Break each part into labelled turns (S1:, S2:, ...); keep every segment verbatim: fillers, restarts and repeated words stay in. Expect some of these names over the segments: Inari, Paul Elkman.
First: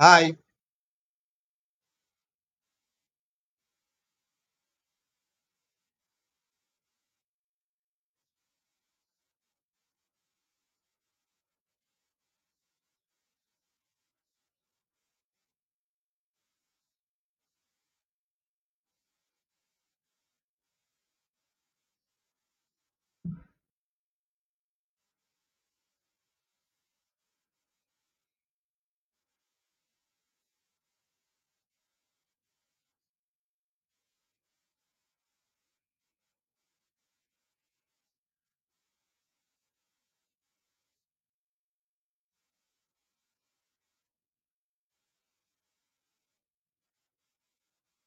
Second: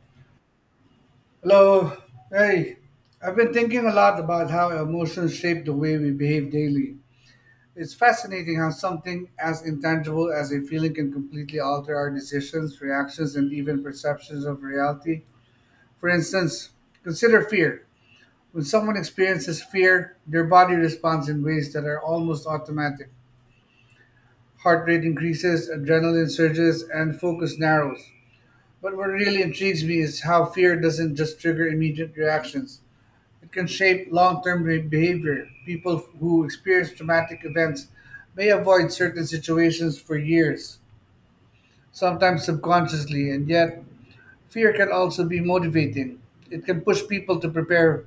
S1: Hi.
S2: Hello. Hey, I've been thinking a lot about how emotions shape the way we behave daily. It's fascinating how something as intangible as a feeling can completely alter our decisions, reactions, and even perceptions of reality. For instance, consider fear. When someone experiences fear, their body responds in ways that are almost automatic. Heart rate increases, adrenaline surges, and focus narrows. But what really intrigues me is how fear doesn't just trigger immediate reactions. It can shape long term behavior. People who experience traumatic events may avoid certain situations for years, sometimes subconsciously, and yet fear can also be motivating. It can push people to prepare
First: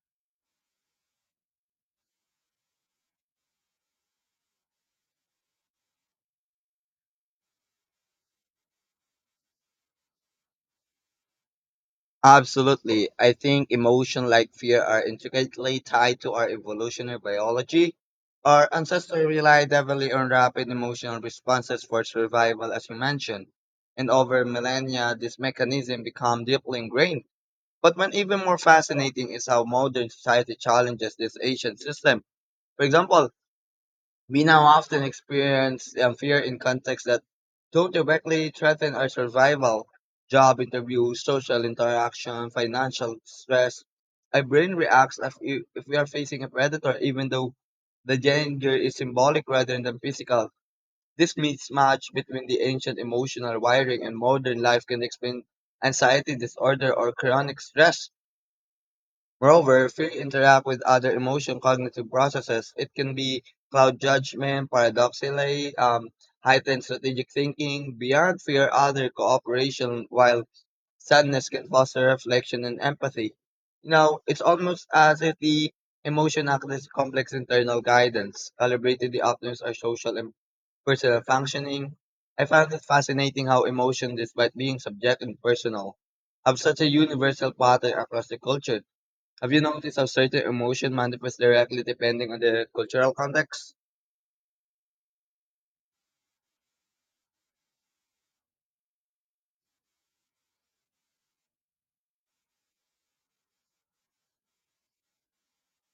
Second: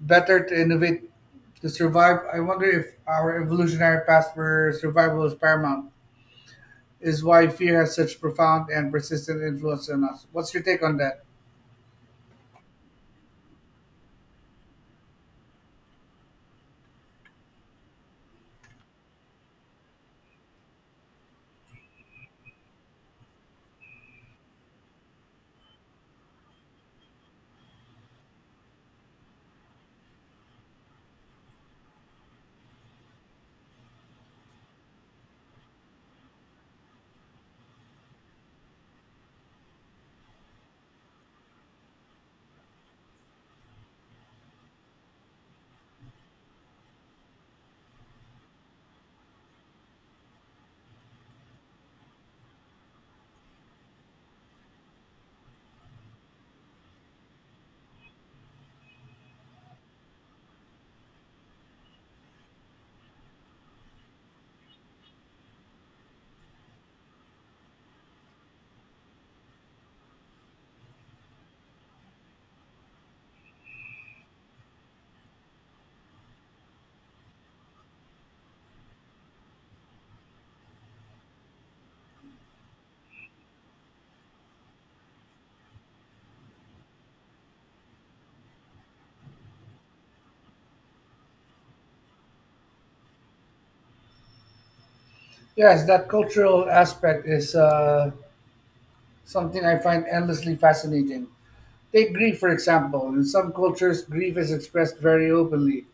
S2: better, to innovate, to survive. I wonder if our evolutionary past, where survival is paramount, is why fear has such profound and persistent influence on us. What's your take on that?
S1: Absolutely. I think emotion like fear are intricately tied to our evolutionary biology. Our ancestors relied heavily on rapid emotional responses for survival, as you mentioned. And over millennia, this mechanism became deeply ingrained. But what even more fascinating is how modern society challenges this ancient system. For example, we now often experience um, fear in contexts that don't directly threaten our survival, job interviews, social interaction, financial stress. Our brain reacts if, i- if we are facing a predator, even though the danger is symbolic rather than physical. This mismatch between the ancient emotional wiring and modern life can explain anxiety disorder or chronic stress. Moreover, fear interact with other emotion cognitive processes. It can be cloud judgment, paradoxically, um, heightened strategic thinking. Beyond fear, other cooperation, while sadness can foster reflection and empathy. You know, it's almost as if the emotion acts as complex internal guidance, calibrated the optimus our social and personal functioning. I found it fascinating how emotion, despite being subject and personal, have such a universal pattern across the culture. Have you noticed how certain emotion manifest directly depending on the cultural context?
S2: Yes, that cultural aspect is uh, something I find endlessly fascinating. Take grief, for example. In some cultures, grief is expressed very openly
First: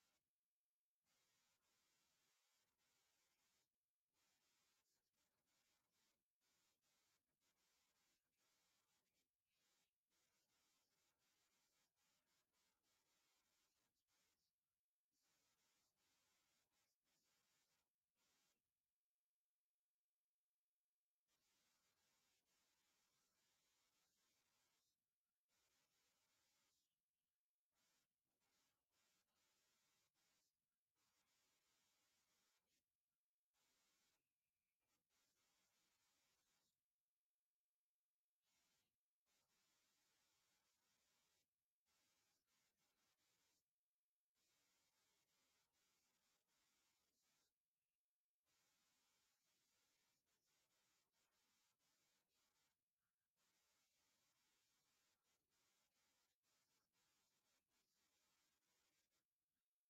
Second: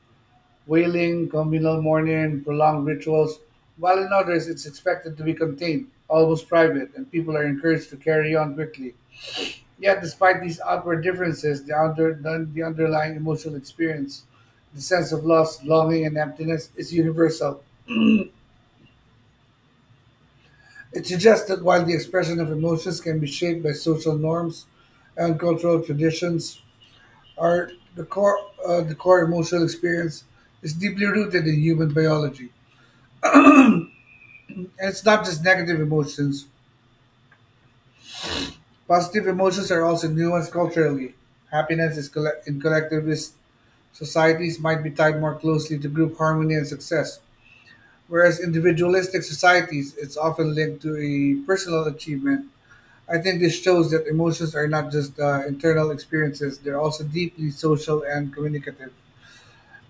S2: wailing, communal mourning, prolonged rituals, while in others, it's expected to be contained, almost private, and people are encouraged to carry on quickly. Yet, despite these outward differences, the, under, the, the underlying emotional experience, the sense of loss, longing, and emptiness, is universal. It suggests that while the expression of emotions can be shaped by social norms and cultural traditions, are the core uh, the core emotional experience is deeply rooted in human biology. And it's not just negative emotions. Positive emotions are also nuanced culturally. Happiness is colle- in collectivist societies might be tied more closely to group harmony and success, whereas individualistic societies it's often linked to a personal achievement. I think this shows that emotions are not just uh, internal experiences; they're also deeply social and communicative.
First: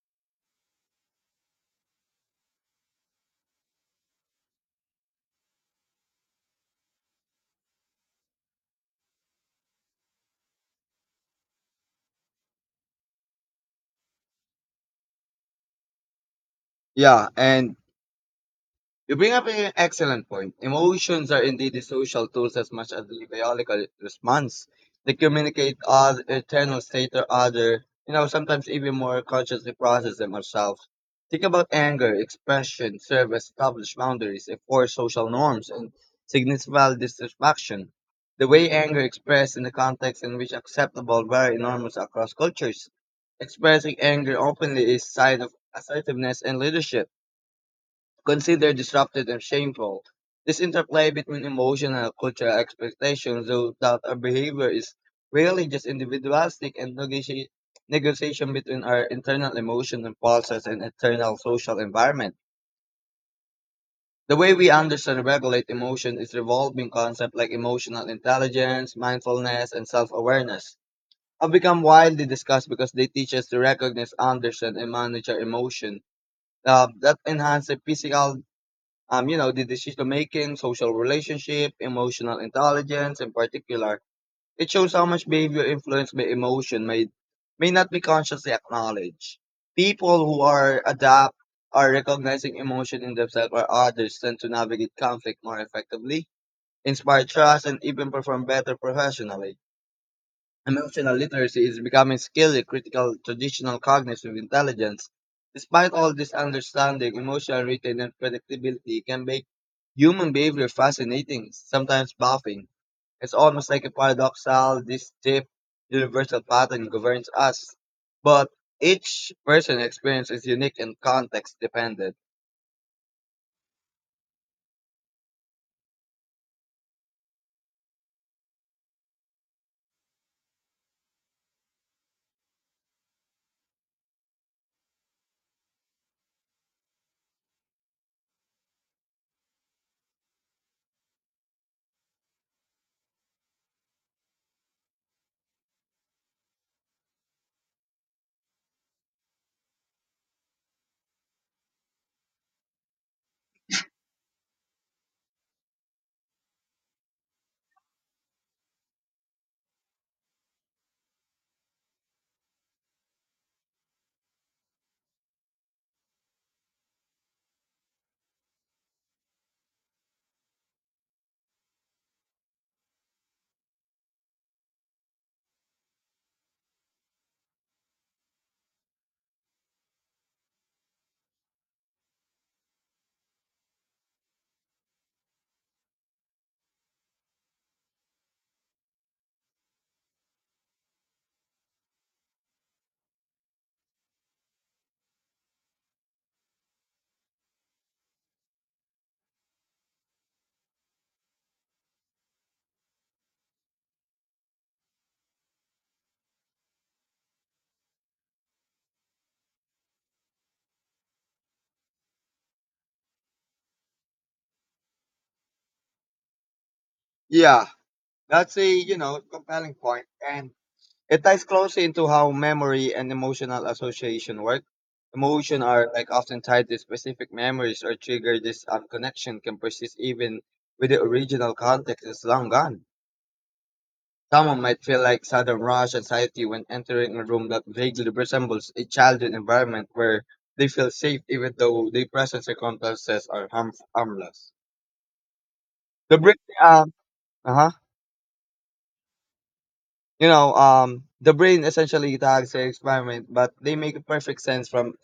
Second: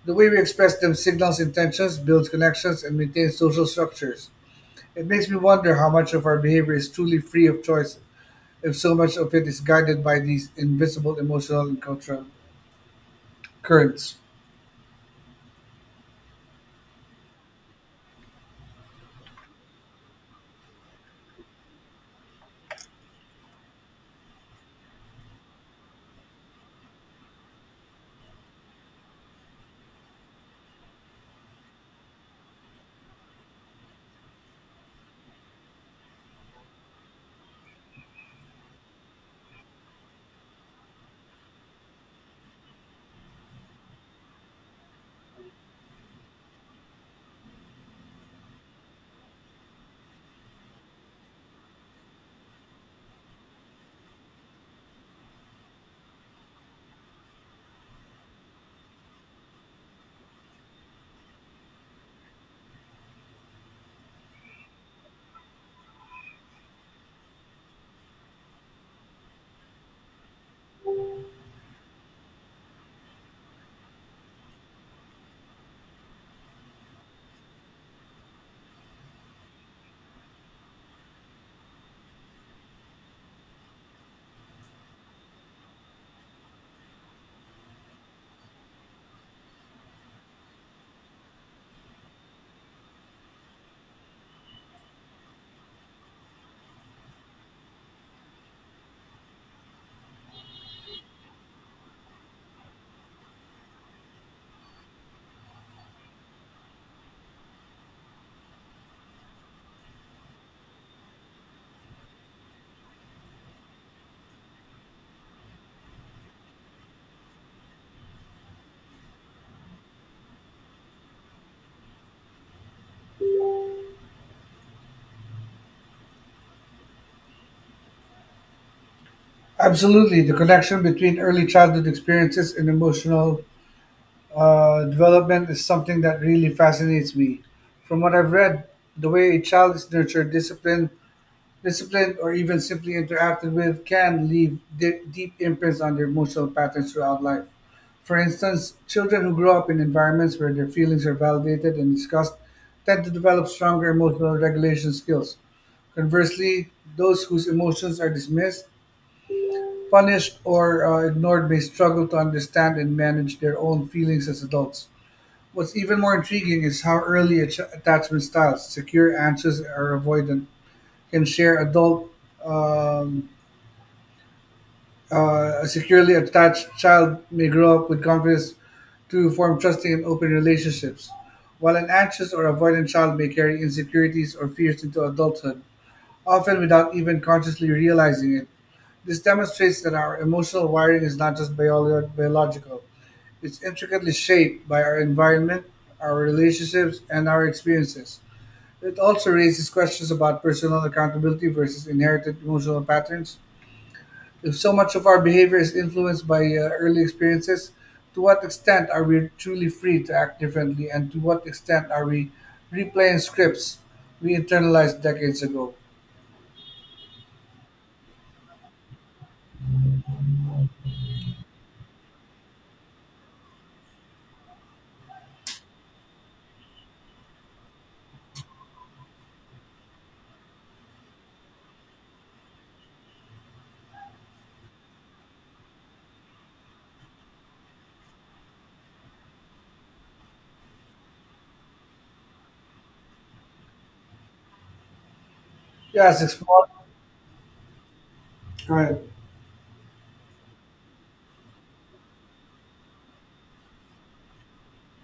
S2: The way we express them signals intentions, builds connections, and maintains social structures. It makes me wonder how much of our behavior is truly free of choice, if so much of it is guided by these invisible emotional and cultural currents.
S1: Yeah, and you bring up an excellent point. Emotions are indeed the social tools as much as the biological response. They communicate our internal state or other, you know, sometimes even more consciously process them ourselves. Think about anger, expression, serve established boundaries, enforce social norms, and significant dissatisfaction. The way anger expressed in the context in which acceptable vary enormous across cultures. Expressing anger openly is sign of assertiveness and leadership considered disruptive and shameful. This interplay between emotional and cultural expectations, though that our behavior is really just individualistic and negoti- negotiation between our internal emotions, and impulses and external social environment. The way we understand and regulate emotion is revolving concepts like emotional intelligence, mindfulness, and self-awareness have become widely discussed because they teach us to recognize, understand, and manage our emotion uh, that enhance the physical, um, you know, the decision making, social relationship, emotional intelligence in particular. It shows how much behavior influenced by emotion may may not be consciously acknowledged. People who are adapt are recognizing emotion in themselves or others tend to navigate conflict more effectively, inspire trust, and even perform better professionally. Emotional literacy is becoming scarcely critical traditional cognitive intelligence. Despite all this understanding, emotional retain and predictability can make human behavior fascinating, sometimes baffling. It's almost like a paradoxal, this deep universal pattern governs us. But each person's experience is unique and context dependent.
S2: Absolutely, the connection between early childhood experiences and emotional uh, development is something that really fascinates me. From what I've read, the way a child is nurtured, disciplined, disciplined, or even simply interacted with can leave de- deep imprints on their emotional patterns throughout life. For instance, children who grow up in environments where their feelings are validated and discussed tend to develop stronger emotional regulation skills. Conversely, those whose emotions are dismissed, punished, or uh, ignored may struggle to understand and manage their own feelings as adults. What's even more intriguing is how early ach- attachment styles, secure, anxious, or avoidant, can share adult um, uh, a securely attached child may grow up with confidence to form trusting and open relationships, while an anxious or avoidant child may carry insecurities or fears into adulthood, often without even consciously realizing it. This demonstrates that our emotional wiring is not just biolo- biological, it's intricately shaped by our environment, our relationships, and our experiences. It also raises questions about personal accountability versus inherited emotional patterns. If so much of our behavior is influenced by uh, early experiences, to what extent are we truly free to act differently, and to what extent are we replaying scripts we internalized decades ago?
S1: Yeah, that's a you know compelling point, and it ties closely into how memory and emotional association work. Emotion are like often tied to specific memories or trigger this um, connection can persist even with the original context is long gone. Someone might feel like sudden rush anxiety when entering a room that vaguely resembles a childhood environment where they feel safe even though the present circumstances are harm- harmless. The
S2: Yes,
S1: break,
S2: explore,
S1: um, uh huh.
S2: right.
S1: You know, um, the brain essentially tags the experiment, but they make perfect sense from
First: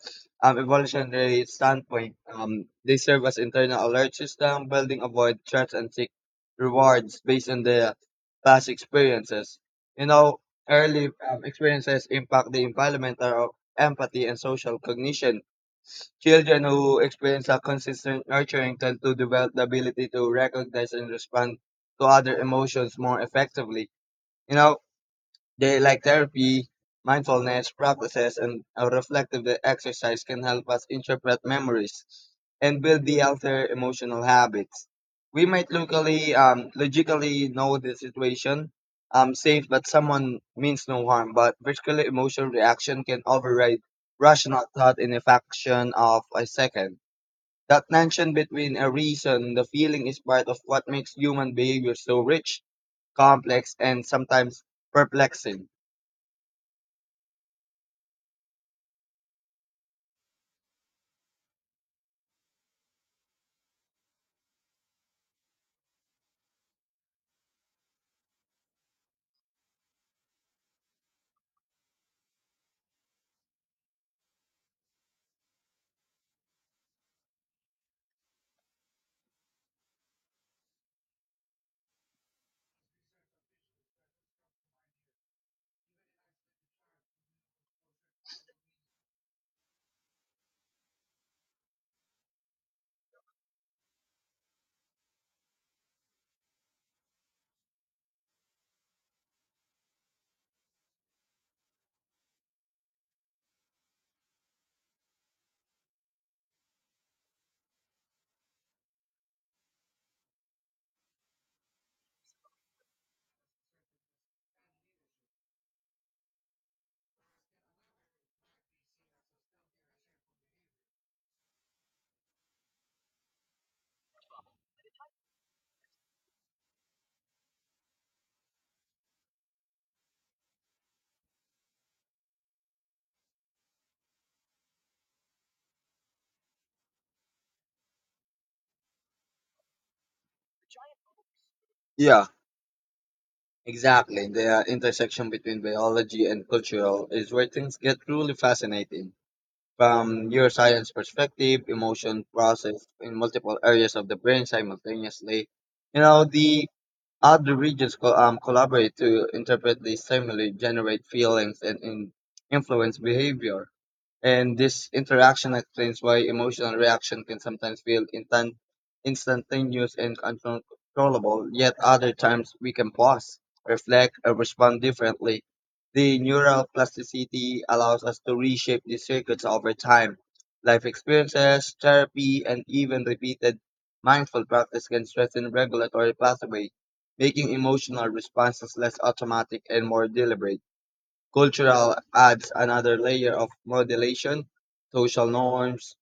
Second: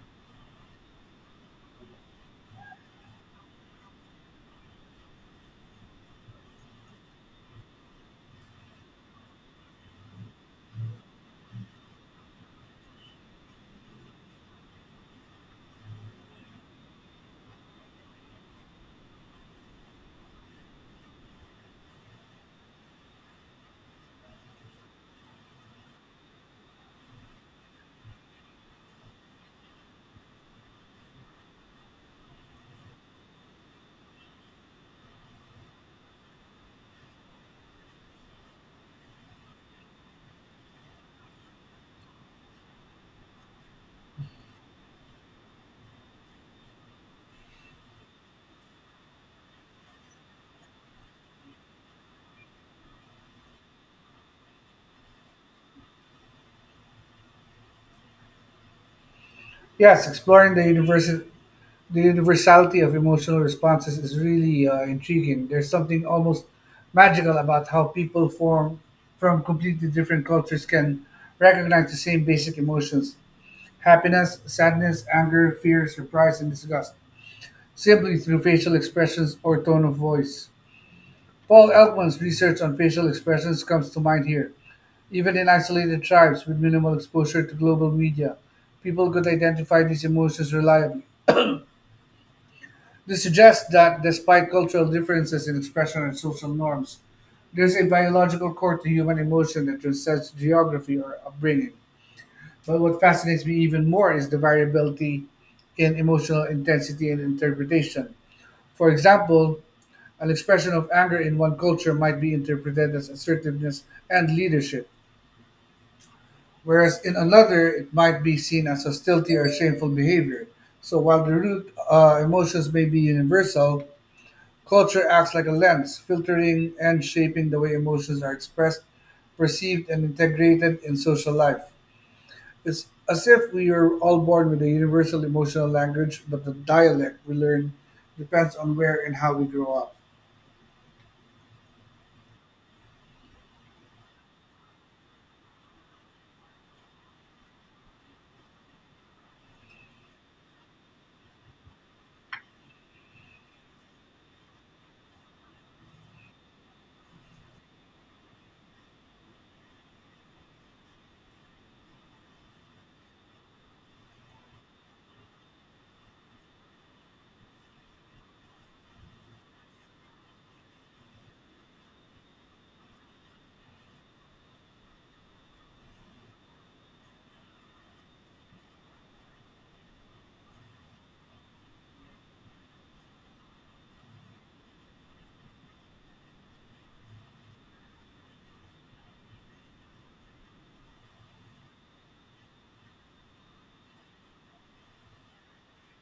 S1: um, evolutionary standpoint. Um, they serve as internal alert system, building avoid threats and seek rewards based on the past experiences. You know, early um, experiences impact the environmental of empathy and social cognition. Children who experience a consistent nurturing tend to develop the ability to recognize and respond to other emotions more effectively. You know, they like therapy, mindfulness practices, and a reflective exercise can help us interpret memories and build the healthier emotional habits. We might locally, um, logically know the situation, um, safe, but someone means no harm. But particularly emotional reaction can override rational thought in a fraction of a second. That tension between a reason and the feeling is part of what makes human behavior so rich, complex, and sometimes perplexing.
S2: Yes, exploring the universe, the universality of emotional responses is really uh, intriguing. There's something almost magical about how people form from completely different cultures can recognize the same basic emotions: happiness, sadness, anger, fear, surprise, and disgust simply through facial expressions or tone of voice. Paul Elkman's research on facial expressions comes to mind here. Even in isolated tribes with minimal exposure to global media, people could identify these emotions reliably. This suggests that despite cultural differences in expression and social norms, there's a biological core to human emotion that transcends geography or upbringing. But what fascinates me even more is the variability in emotional intensity and interpretation. For example, an expression of anger in one culture might be interpreted as assertiveness and leadership, whereas in another it might be seen as hostility or shameful behavior. So while the root uh, emotions may be universal, culture acts like a lens, filtering and shaping the way emotions are expressed, perceived, and integrated in social life. It's as if we are all born with a universal emotional language, but the dialect we learn depends on where and how we grow up.
S1: Yeah, exactly. The uh, intersection between biology and cultural is where things get truly fascinating. From neuroscience perspective, emotion process in multiple areas of the brain simultaneously. You know, the other regions co- um, collaborate to interpret the stimuli, generate feelings, and in- influence behavior. And this interaction explains why emotional reaction can sometimes feel instant, instantaneous and uncontrollable, yet other times we can pause, reflect, and respond differently. The neural plasticity allows us to reshape these circuits over time. Life experiences, therapy, and even repeated mindful practice can strengthen regulatory pathways, making emotional responses less automatic and more deliberate. Cultural adds another layer of modulation. Social norms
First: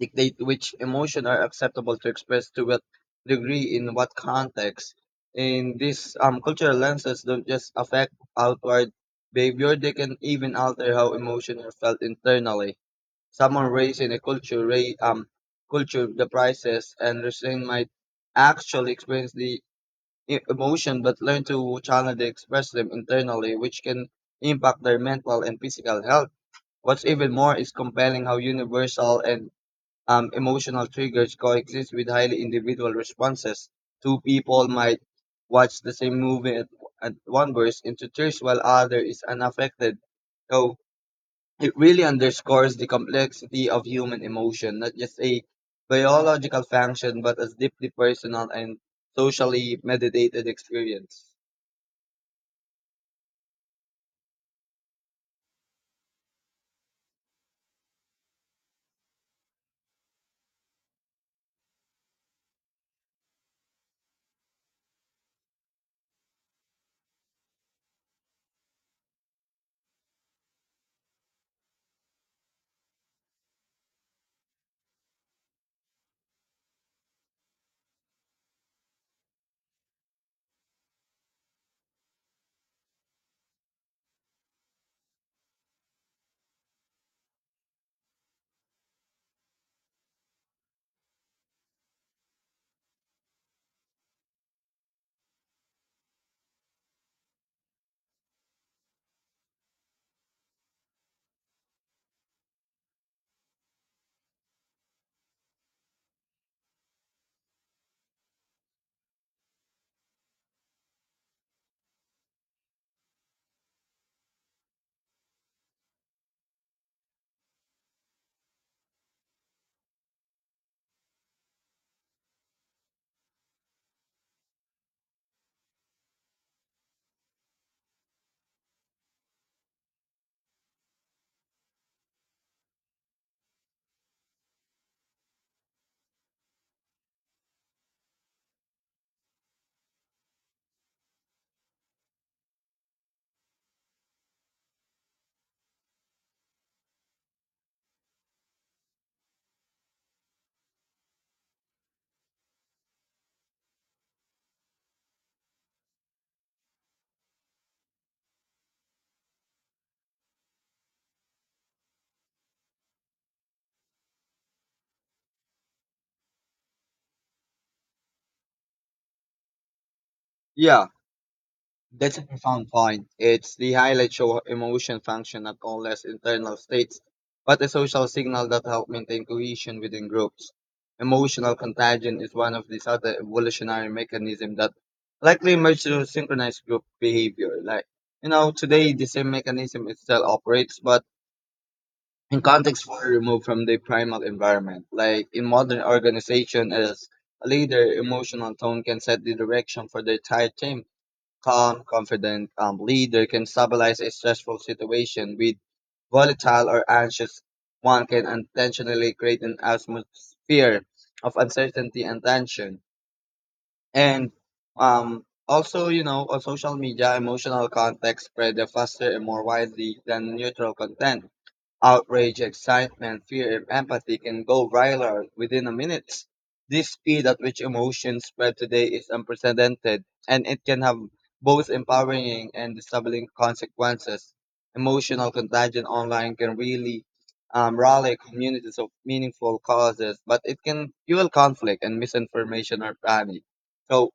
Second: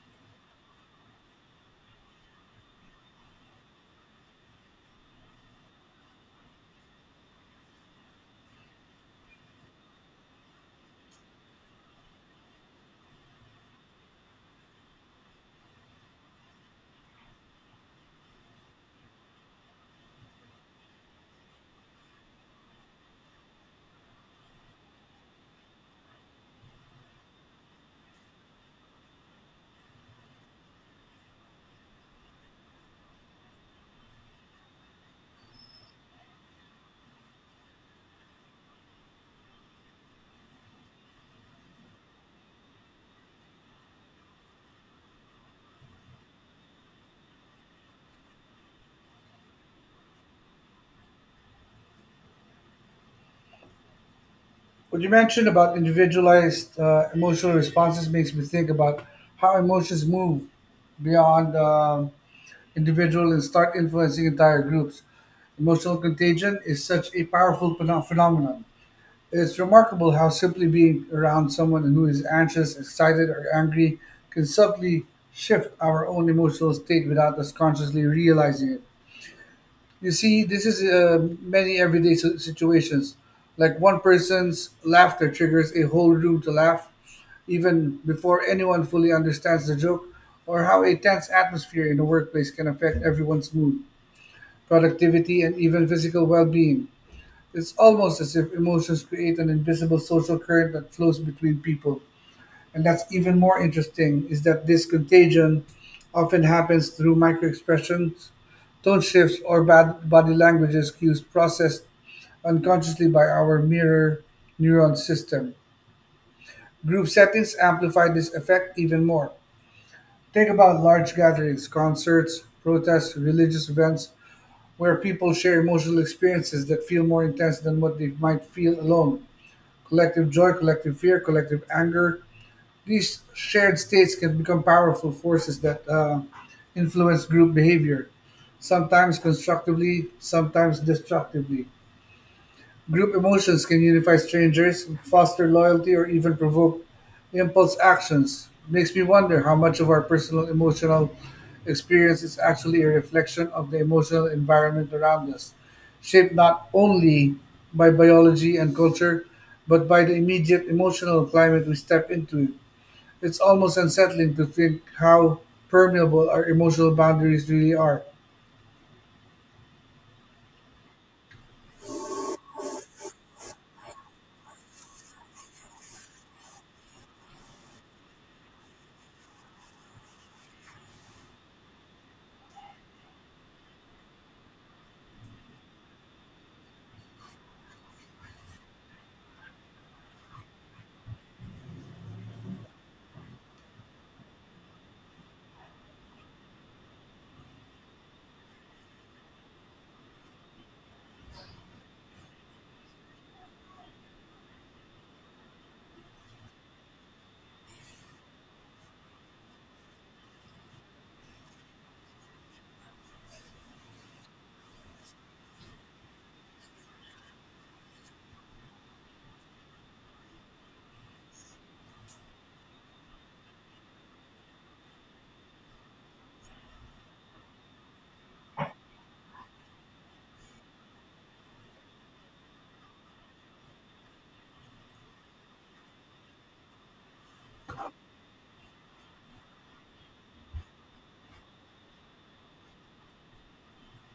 S1: dictate which emotion are acceptable to express to what degree in what context. In these um, cultural lenses don't just affect outward behavior, they can even alter how emotions are felt internally. Someone raised in a culture, ra- um, culture the prices and restraint might actually experience the e- emotion but learn to channel and express them internally, which can impact their mental and physical health. What's even more is compelling how universal and um, emotional triggers coexist with highly individual responses. Two people might watch the same movie at, at one burst into tears while other is unaffected. So it really underscores the complexity of human emotion, not just a biological function, but as deeply personal and socially mediated experience.
S2: What you mentioned about individualized uh, emotional responses makes me think about how emotions move beyond um, individual and start influencing entire groups. Emotional contagion is such a powerful pheno- phenomenon. It's remarkable how simply being around someone who is anxious, excited, or angry can subtly shift our own emotional state without us consciously realizing it. You see, this is uh, many everyday si- situations. Like one person's laughter triggers a whole room to laugh, even before anyone fully understands the joke, or how a tense atmosphere in the workplace can affect everyone's mood, productivity, and even physical well being. It's almost as if emotions create an invisible social current that flows between people. And that's even more interesting is that this contagion often happens through microexpressions, tone shifts, or bad body languages cues processed unconsciously by our mirror neuron system. Group settings amplify this effect even more. Think about large gatherings, concerts, protests, religious events, where people share emotional experiences that feel more intense than what they might feel alone. Collective joy, collective fear, collective anger, these shared states can become powerful forces that uh, influence group behavior, sometimes constructively, sometimes destructively. Group emotions can unify strangers, foster loyalty, or even provoke impulse actions. Makes me wonder how much of our personal emotional experience is actually a reflection of the emotional environment around us, shaped not only by biology and culture, but by the immediate emotional climate we step into. It's almost unsettling to think how permeable our emotional boundaries really are.
S1: Yeah, that's a profound point. It's the highlight show emotion function not only as internal states, but a social signal that help maintain cohesion within groups. Emotional contagion is one of these other evolutionary mechanisms that likely emerged through synchronized group behavior. Like you know, today the same mechanism it still operates, but in context far removed from their primal environment. Like in modern organization, as a leader, emotional tone can set the direction for the entire team. Calm, confident um, leader can stabilize a stressful situation with volatile or anxious one can intentionally create an atmosphere of uncertainty and tension. And um, also, you know, on social media, emotional context spread faster and more widely than neutral content. Outrage, excitement, fear, and empathy can go viral within a minute. This speed at which emotions spread today is unprecedented, and it can have both empowering and disabling consequences. Emotional contagion online can really um, rally communities of meaningful causes, but it can fuel conflict and misinformation or panic. So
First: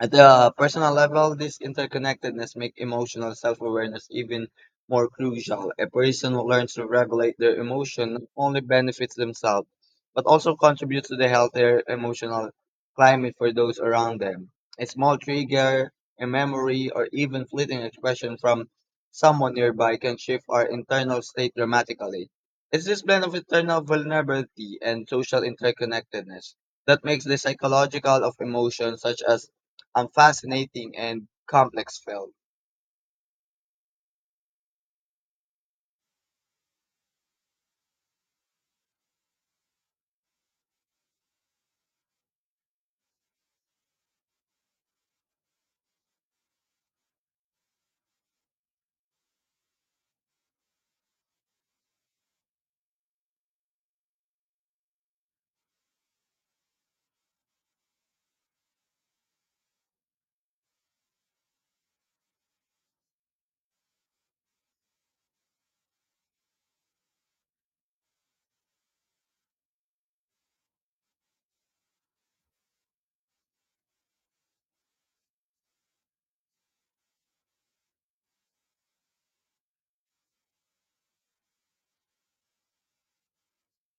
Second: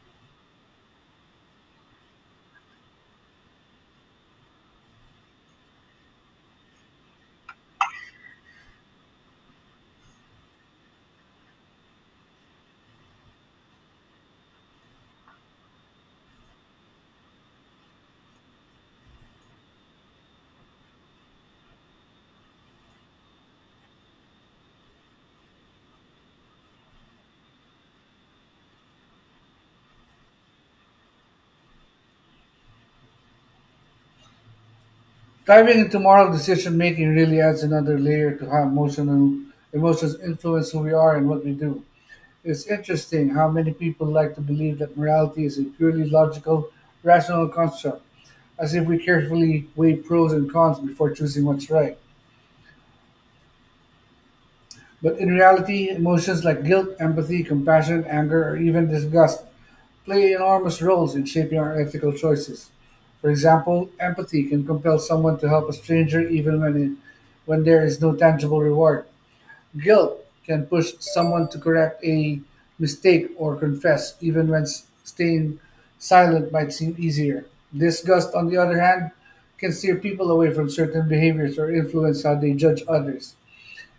S1: at the personal level, this interconnectedness makes emotional self-awareness even more crucial. A person who learns to regulate their emotion not only benefits themselves, but also contributes to the healthier emotional climate for those around them. A small trigger, a memory, or even fleeting expression from someone nearby can shift our internal state dramatically. It's this blend of internal vulnerability and social interconnectedness that makes the psychological of emotions such as and fascinating and complex film.
S2: Diving into moral decision making really adds another layer to how emotional emotions influence who we are and what we do. It's interesting how many people like to believe that morality is a purely logical, rational construct, as if we carefully weigh pros and cons before choosing what's right. But in reality, emotions like guilt, empathy, compassion, anger, or even disgust play enormous roles in shaping our ethical choices. For example, empathy can compel someone to help a stranger even when, it, when there is no tangible reward. Guilt can push someone to correct a mistake or confess, even when s- staying silent might seem easier. Disgust, on the other hand, can steer people away from certain behaviors or influence how they judge others,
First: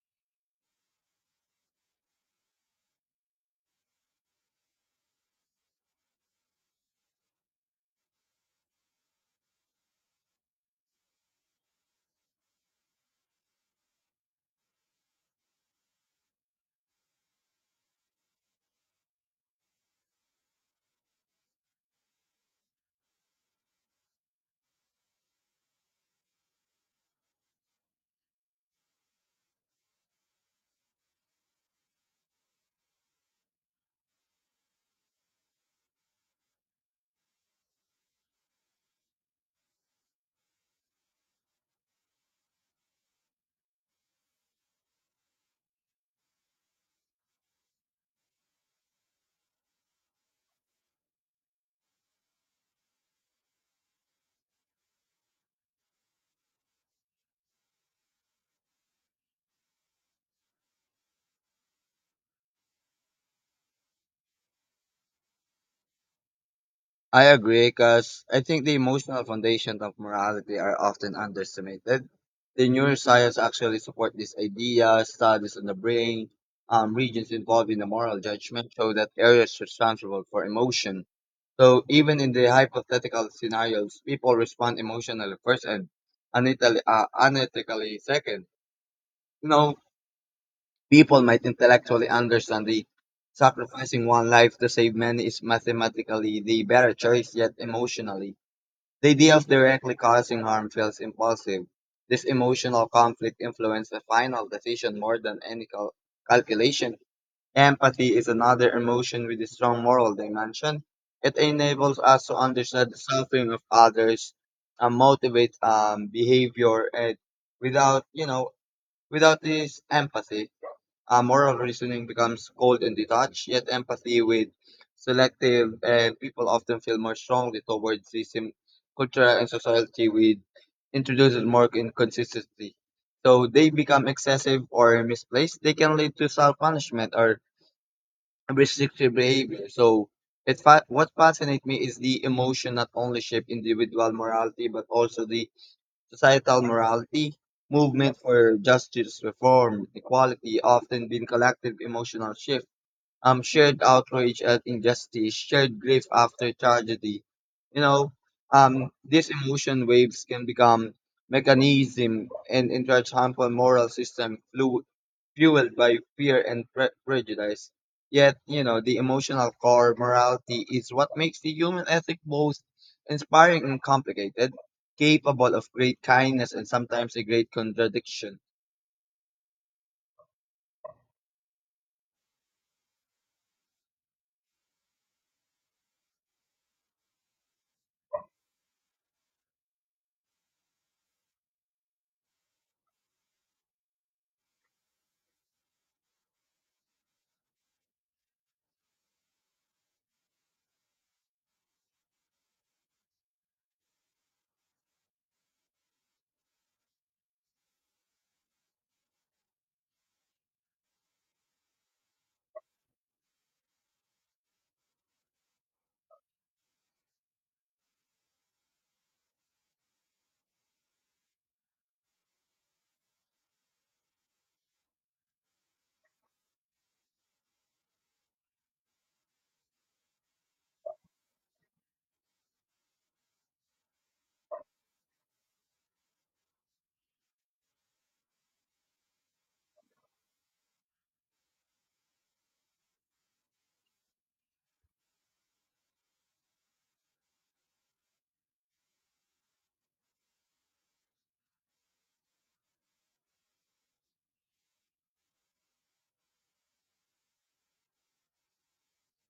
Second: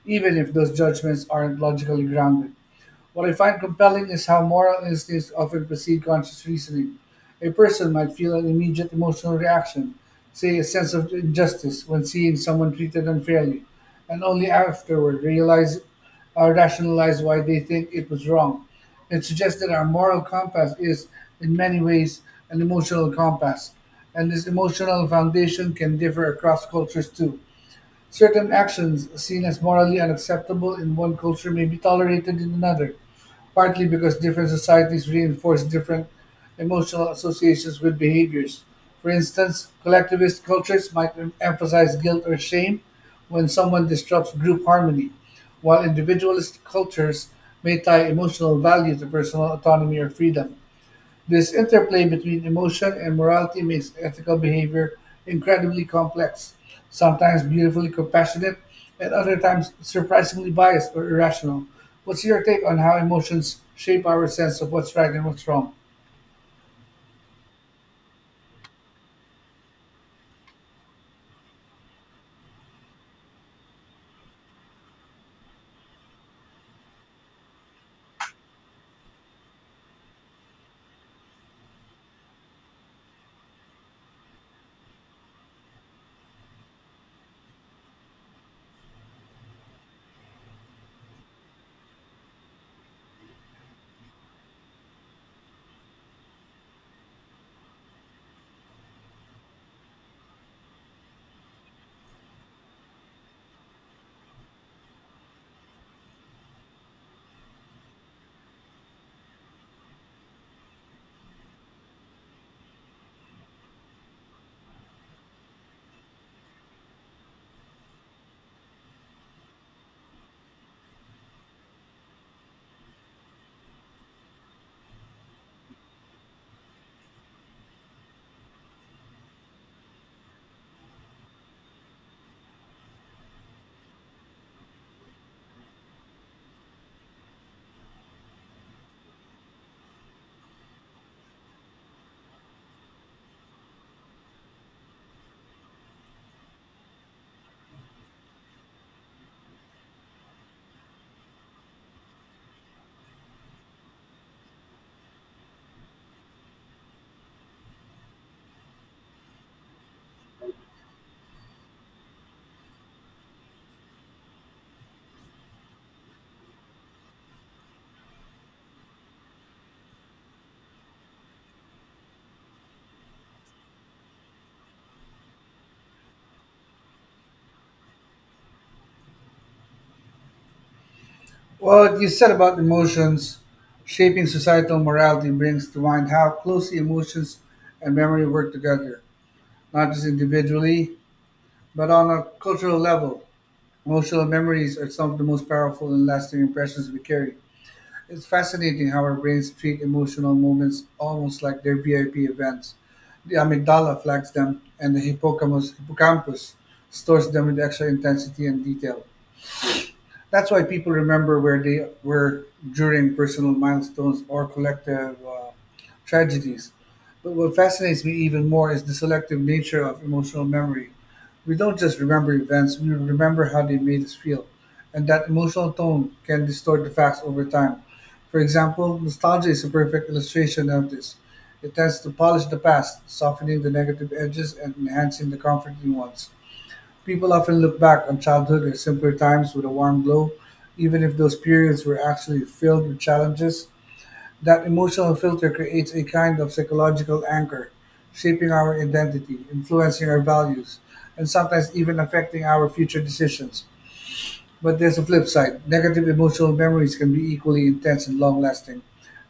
S2: even if those judgments aren't logically grounded. What I find compelling is how moral instincts often precede conscious reasoning. A person might feel an immediate emotional reaction, say a sense of injustice when seeing someone treated unfairly, and only afterward realize or rationalize why they think it was wrong. It suggests that our moral compass is, in many ways, an emotional compass, and this emotional foundation can differ across cultures too. Certain actions seen as morally unacceptable in one culture may be tolerated in another, partly because different societies reinforce different emotional associations with behaviors. For instance, collectivist cultures might em- emphasize guilt or shame when someone disrupts group harmony, while individualist cultures may tie emotional value to personal autonomy or freedom. This interplay between emotion and morality makes ethical behavior incredibly complex, sometimes beautifully compassionate, and other times surprisingly biased or irrational. What's your take on how emotions shape our sense of what's right and what's wrong?
S1: I agree because I think the emotional foundation of morality are often underestimated. The neuroscience actually support this idea, studies on the brain, um, regions involved in the moral judgment show that areas responsible for emotion. So even in the hypothetical scenarios, people respond emotionally first and unethically, uh, unethically second. You know, people might intellectually understand the sacrificing one life to save many is mathematically the better choice, yet emotionally, the idea of directly causing harm feels impulsive. This emotional conflict influences the final decision more than any cal- calculation. Empathy is another emotion with a strong moral dimension. It enables us to understand the suffering of others and motivates um, behavior. And without, you know, without this empathy, uh, moral reasoning becomes cold and detached, yet empathy with selective and people often feel more strongly towards the same culture and society with introduces more inconsistency. So they become excessive or misplaced. They can lead to self-punishment or restrictive behavior. So it fa- what fascinates me is the emotion not only shape individual morality but also the societal morality, movement for justice, reform, equality often been collective emotional shifts, um, shared outrage at injustice, shared grief after tragedy. You know, um, these emotion waves can become mechanism and into a harmful moral system flu- fueled by fear and pre- prejudice. Yet, you know, the emotional core morality is what makes the human ethic both inspiring and complicated, capable of great kindness and sometimes a great contradiction.
S2: What you said about emotions shaping societal morality brings to mind how closely emotions and memory work together, not just individually, but on a cultural level. Emotional memories are some of the most powerful and lasting impressions we carry. It's fascinating how our brains treat emotional moments almost like they're V I P events. The amygdala flags them, and the hippocampus, hippocampus stores them with extra intensity and detail. That's why people remember where they were during personal milestones or collective uh, tragedies. But what fascinates me even more is the selective nature of emotional memory. We don't just remember events, we remember how they made us feel. And that emotional tone can distort the facts over time. For example, nostalgia is a perfect illustration of this. It tends to polish the past, softening the negative edges and enhancing the comforting ones. People often look back on childhood and simpler times with a warm glow, even if those periods were actually filled with challenges. That emotional filter creates a kind of psychological anchor, shaping our identity, influencing our values, and sometimes even affecting our future decisions. But there's a flip side negative emotional memories can be equally intense and long lasting.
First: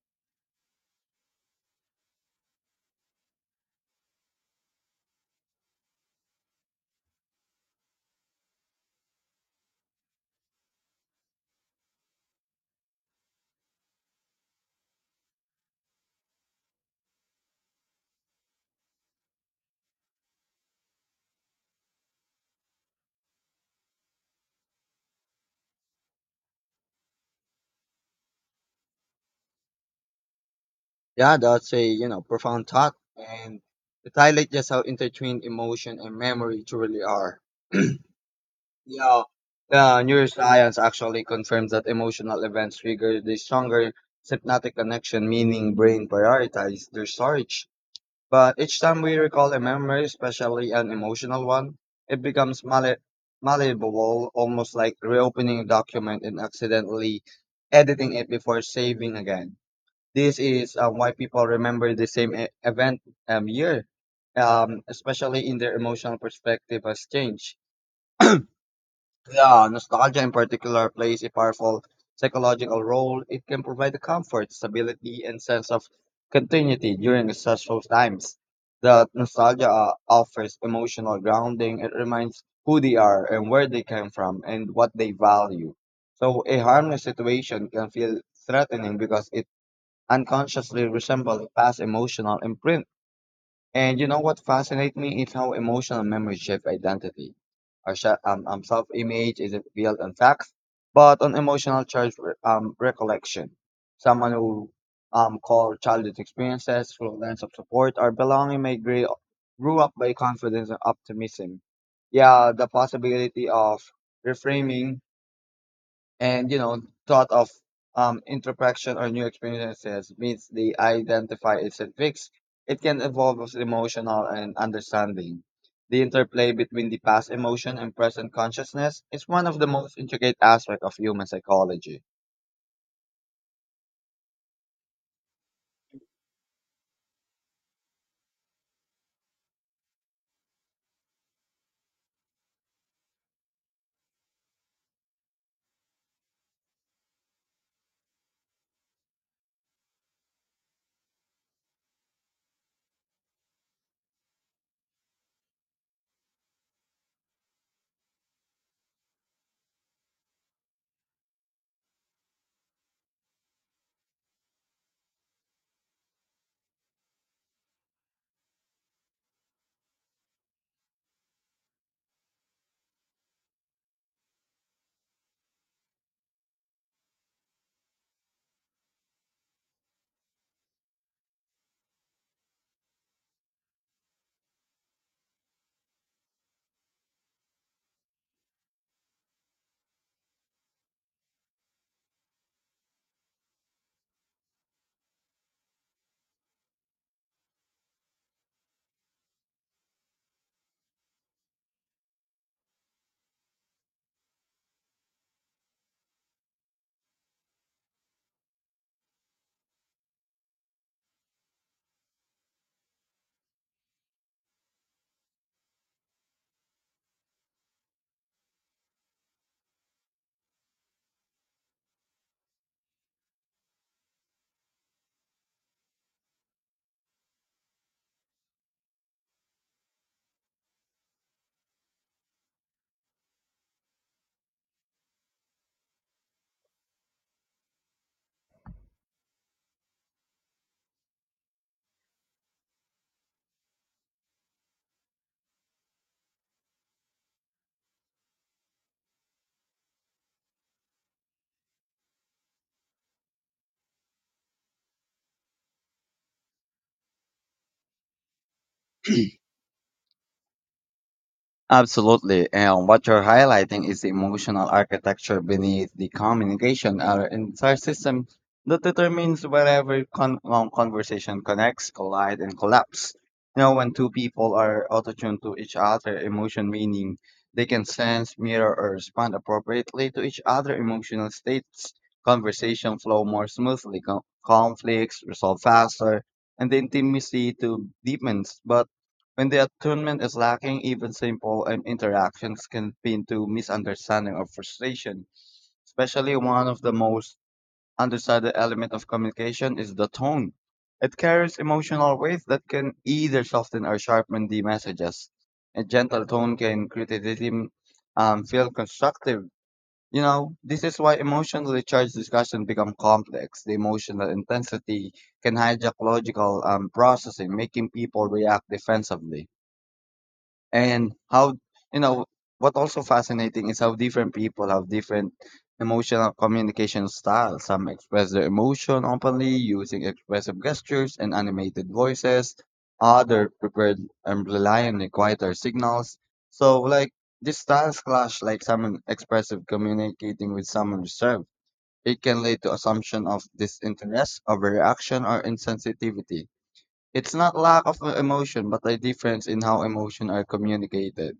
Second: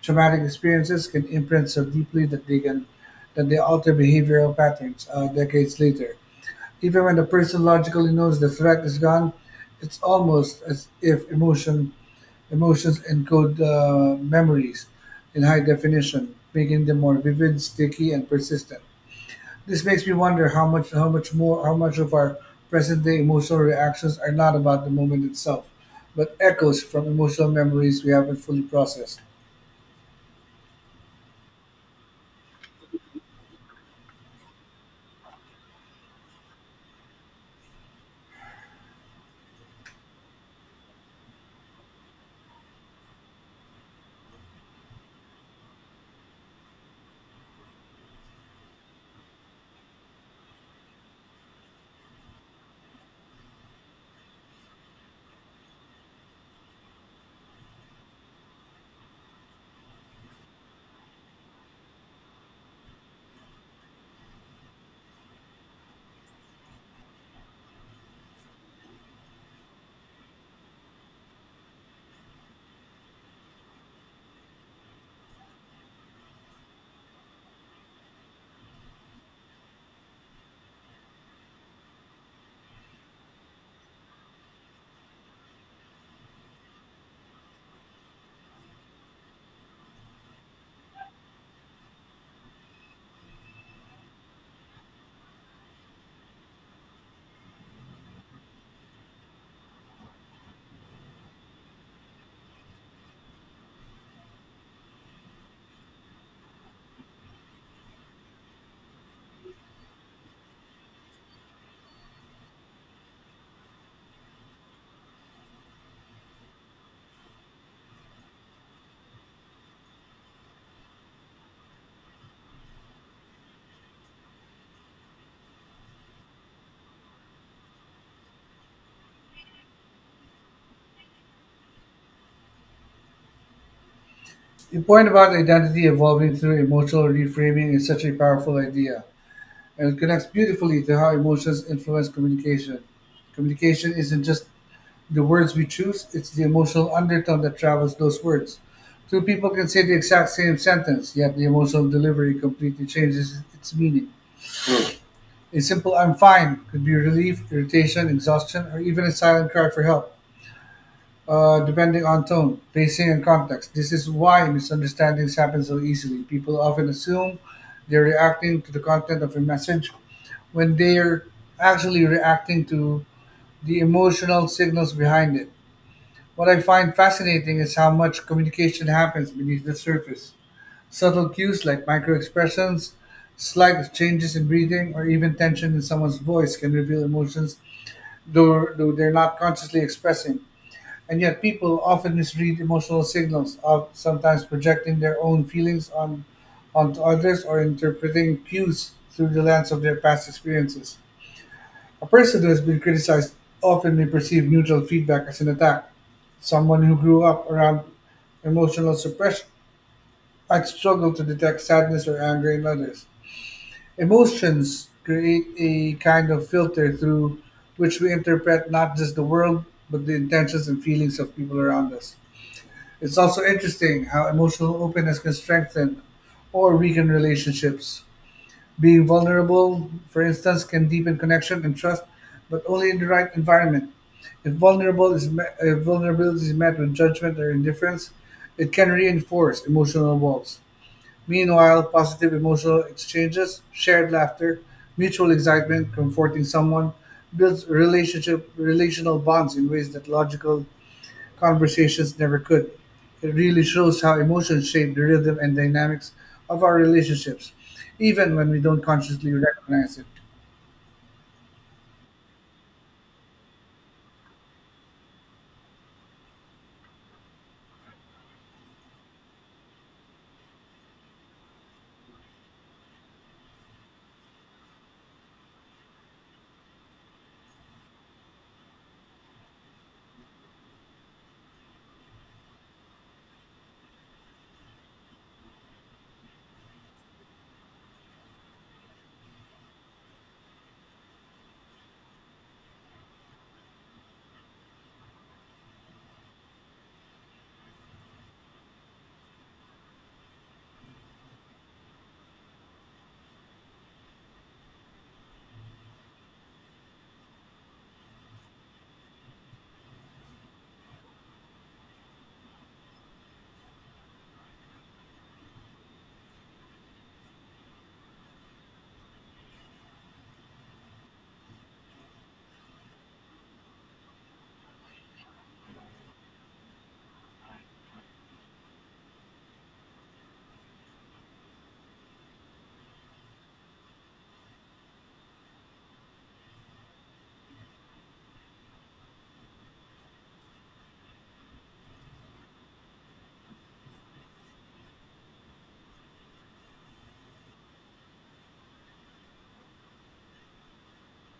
S2: Traumatic experiences can imprint so deeply that they can that they alter behavioral patterns uh, decades later. Even when the person logically knows the threat is gone, it's almost as if emotion emotions encode the memories in high definition, making them more vivid, sticky, and persistent. This makes me wonder how much how much more how much of our present day emotional reactions are not about the moment itself, but echoes from emotional memories we haven't fully processed.
S1: Yeah, that's a you know profound thought, and it highlights just how intertwined emotion and memory truly are. Yeah, the neuroscience actually confirms that emotional events trigger the stronger synaptic connection, meaning brain prioritize their storage. But each time we recall a memory, especially an emotional one, it becomes malle- malleable, almost like reopening a document and accidentally editing it before saving again. This is uh, why people remember the same e- event um, year, um, especially in their emotional perspective has changed. Yeah, nostalgia in particular plays a powerful psychological role. It can provide the comfort, stability, and sense of continuity during stressful times. The nostalgia uh, offers emotional grounding. It reminds who they are and where they came from and what they value. So a harmless situation can feel threatening because it unconsciously resemble a past emotional imprint. And you know what fascinates me is how emotional memories shape identity. Our sh- um, um, self-image isn't built on facts, but on emotional charge re- um, recollection. Someone who um, called childhood experiences through a lens of support or belonging may grow grew up by confidence and optimism. Yeah, the possibility of reframing and you know thought of um, introspection or new experiences means they identify isn't fixed. It can evolve with emotional and understanding. The interplay between the past emotion and present consciousness is one of the most intricate aspects of human psychology.
S2: Your point about identity evolving through emotional reframing is such a powerful idea, and it connects beautifully to how emotions influence communication. Communication isn't just the words we choose, it's the emotional undertone that travels those words. Two people can say the exact same sentence, yet the emotional delivery completely changes its meaning. A simple I'm fine could be relief, irritation, exhaustion, or even a silent cry for help uh, depending on tone, pacing, and context. This is why misunderstandings happen so easily. People often assume they're reacting to the content of a message when they're actually reacting to the emotional signals behind it. What I find fascinating is how much communication happens beneath the surface. Subtle cues like microexpressions, slight changes in breathing, or even tension in someone's voice can reveal emotions though, though they're not consciously expressing. And yet, people often misread emotional signals, of sometimes projecting their own feelings on onto others or interpreting cues through the lens of their past experiences. A person who has been criticized often may perceive neutral feedback as an attack. Someone who grew up around emotional suppression might struggle to detect sadness or anger in others. Emotions create a kind of filter through which we interpret not just the world, but the intentions and feelings of people around us. It's also interesting how emotional openness can strengthen or weaken relationships. Being vulnerable, for instance, can deepen connection and trust, but only in the right environment. If vulnerable is met, if vulnerability is met with judgment or indifference, it can reinforce emotional walls. Meanwhile, positive emotional exchanges, shared laughter, mutual excitement, comforting someone builds relationship relational bonds in ways that logical conversations never could. It really shows how emotions shape the rhythm and dynamics of our relationships, even when we don't consciously recognize it.
S1: Absolutely. And what you're highlighting is the emotional architecture beneath the communication or entire system that determines wherever con- um, conversation connects, collide, and collapse. You know, when two people are attuned to each other, emotion meaning they can sense, mirror, or respond appropriately to each other emotional states. Conversation flow more smoothly, co- conflicts resolve faster, and the intimacy to deepens. But when the attunement is lacking, even simple and interactions can lead to misunderstanding or frustration. Especially one of the most understudied element of communication is the tone. It carries emotional weight that can either soften or sharpen the messages. A gentle tone can criticism um, feel constructive. You know, this is why emotionally charged discussion become complex. The emotional intensity can hijack logical um, processing, making people react defensively. And how you know what also fascinating is how different people have different emotional communication styles, some express their emotion openly using expressive gestures and animated voices, other prepared and rely on the quieter signals. So like these styles clash, like someone expressive communicating with someone reserved, it can lead to assumption of disinterest, overreaction, or insensitivity. It's not lack of emotion but a difference in how emotion are communicated.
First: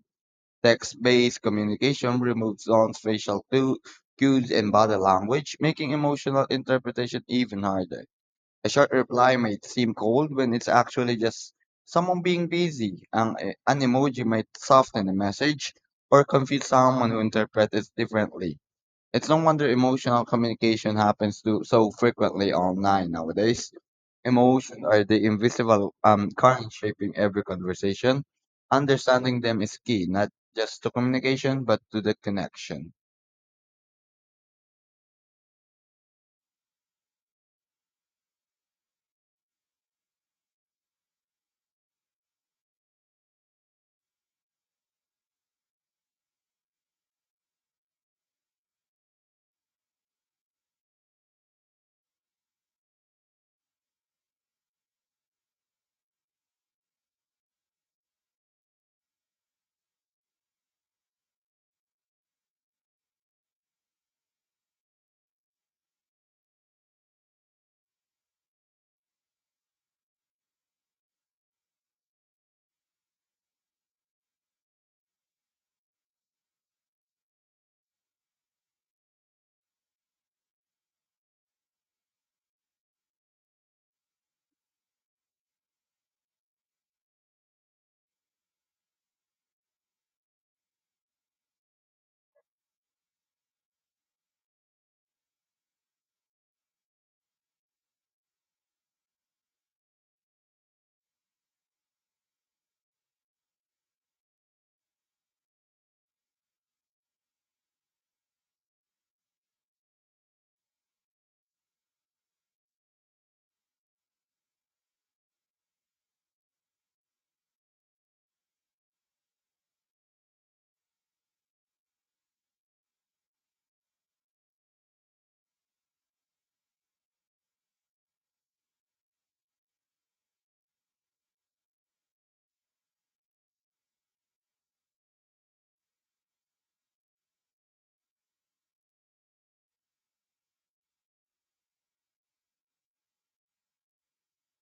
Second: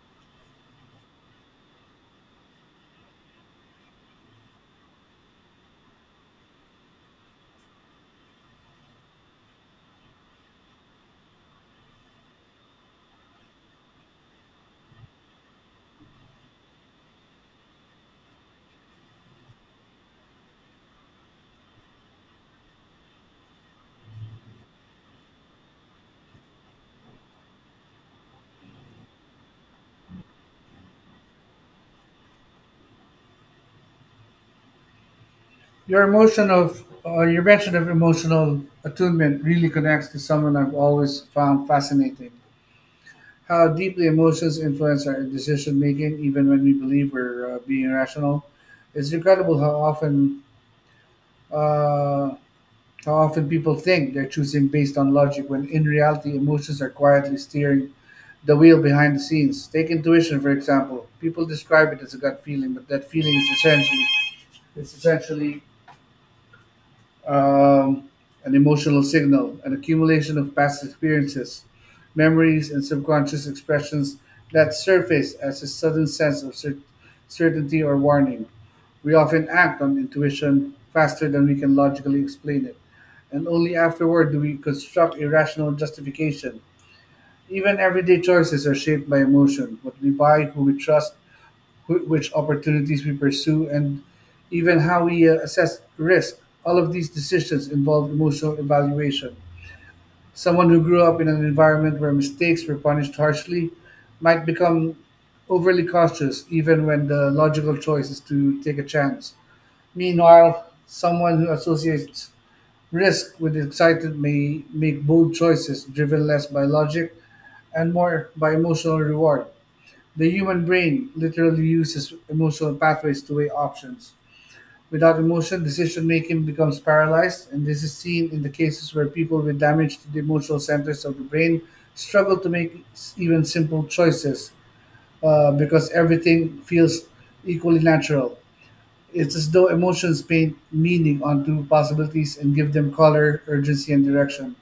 S1: Text-based communication removes non-facial clu- cues and body language, making emotional interpretation even harder. A short reply might seem cold when it's actually just someone being busy. Ang, eh, an emoji might soften a message or confuse someone who interprets it differently. It's no wonder emotional communication happens to so frequently online nowadays. Emotions are the invisible um, current shaping every conversation. Understanding them is key, not just to communication, but to the connection.
S2: Your emotion of uh, your mention of emotional attunement really connects to someone I've always found fascinating. How deeply emotions influence our decision making, even when we believe we're uh, being rational. It's incredible how often uh, How often people think they're choosing based on logic when in reality emotions are quietly steering the wheel behind the scenes. Take intuition for example. People describe it as a gut feeling, but that feeling is essentially it's essentially um, an emotional signal, an accumulation of past experiences, memories, and subconscious expressions that surface as a sudden sense of cer- certainty or warning. We often act on intuition faster than we can logically explain it, and only afterward do we construct a rational justification. Even everyday choices are shaped by emotion what we buy, who we trust, wh- which opportunities we pursue, and even how we uh, assess risk. All of these decisions involve emotional evaluation. Someone who grew up in an environment where mistakes were punished harshly might become overly cautious, even when the logical choice is to take a chance. Meanwhile, someone who associates risk with excitement may make bold choices driven less by logic and more by emotional reward. The human brain literally uses emotional pathways to weigh options. Without emotion, decision making becomes paralyzed, and this is seen in the cases where people with damage to the emotional centers of the brain struggle to make s- even simple choices uh, because everything feels equally natural. It's as though emotions paint meaning onto possibilities and give them color, urgency, and direction.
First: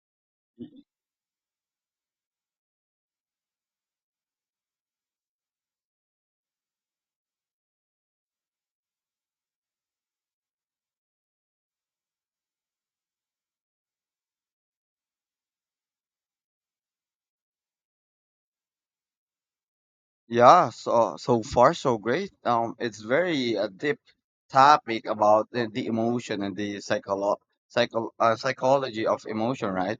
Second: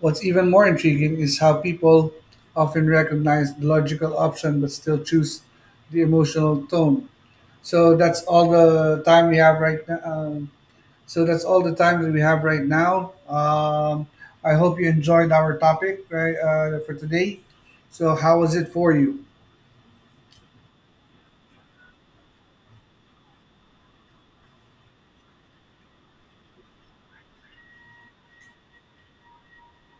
S2: What's even more intriguing is how people often recognize the logical option but still choose the emotional tone. So that's all the time we have right now. Um, so that's all the time that we have right now. Um, I hope you enjoyed our topic right uh, for today. So how was it for you?
S1: Yeah, so so far so great. Um, it's very a deep topic about the, the emotion and the psycholo psycho uh, psychology of emotion, right?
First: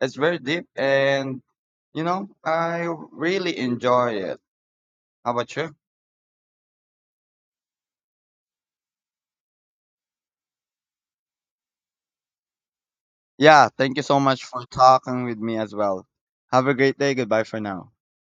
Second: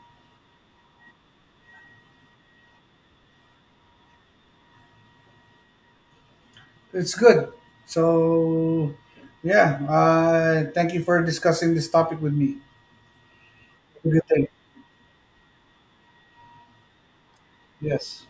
S1: It's very deep, and you know, I really enjoy it. How about you?
S2: It's good. So yeah, uh, thank you for discussing this topic with me.
S1: Yeah, thank you
S2: Have a
S1: so
S2: good
S1: much
S2: day.
S1: for talking with me as well. Have a great day. Goodbye for now.
S2: Yes.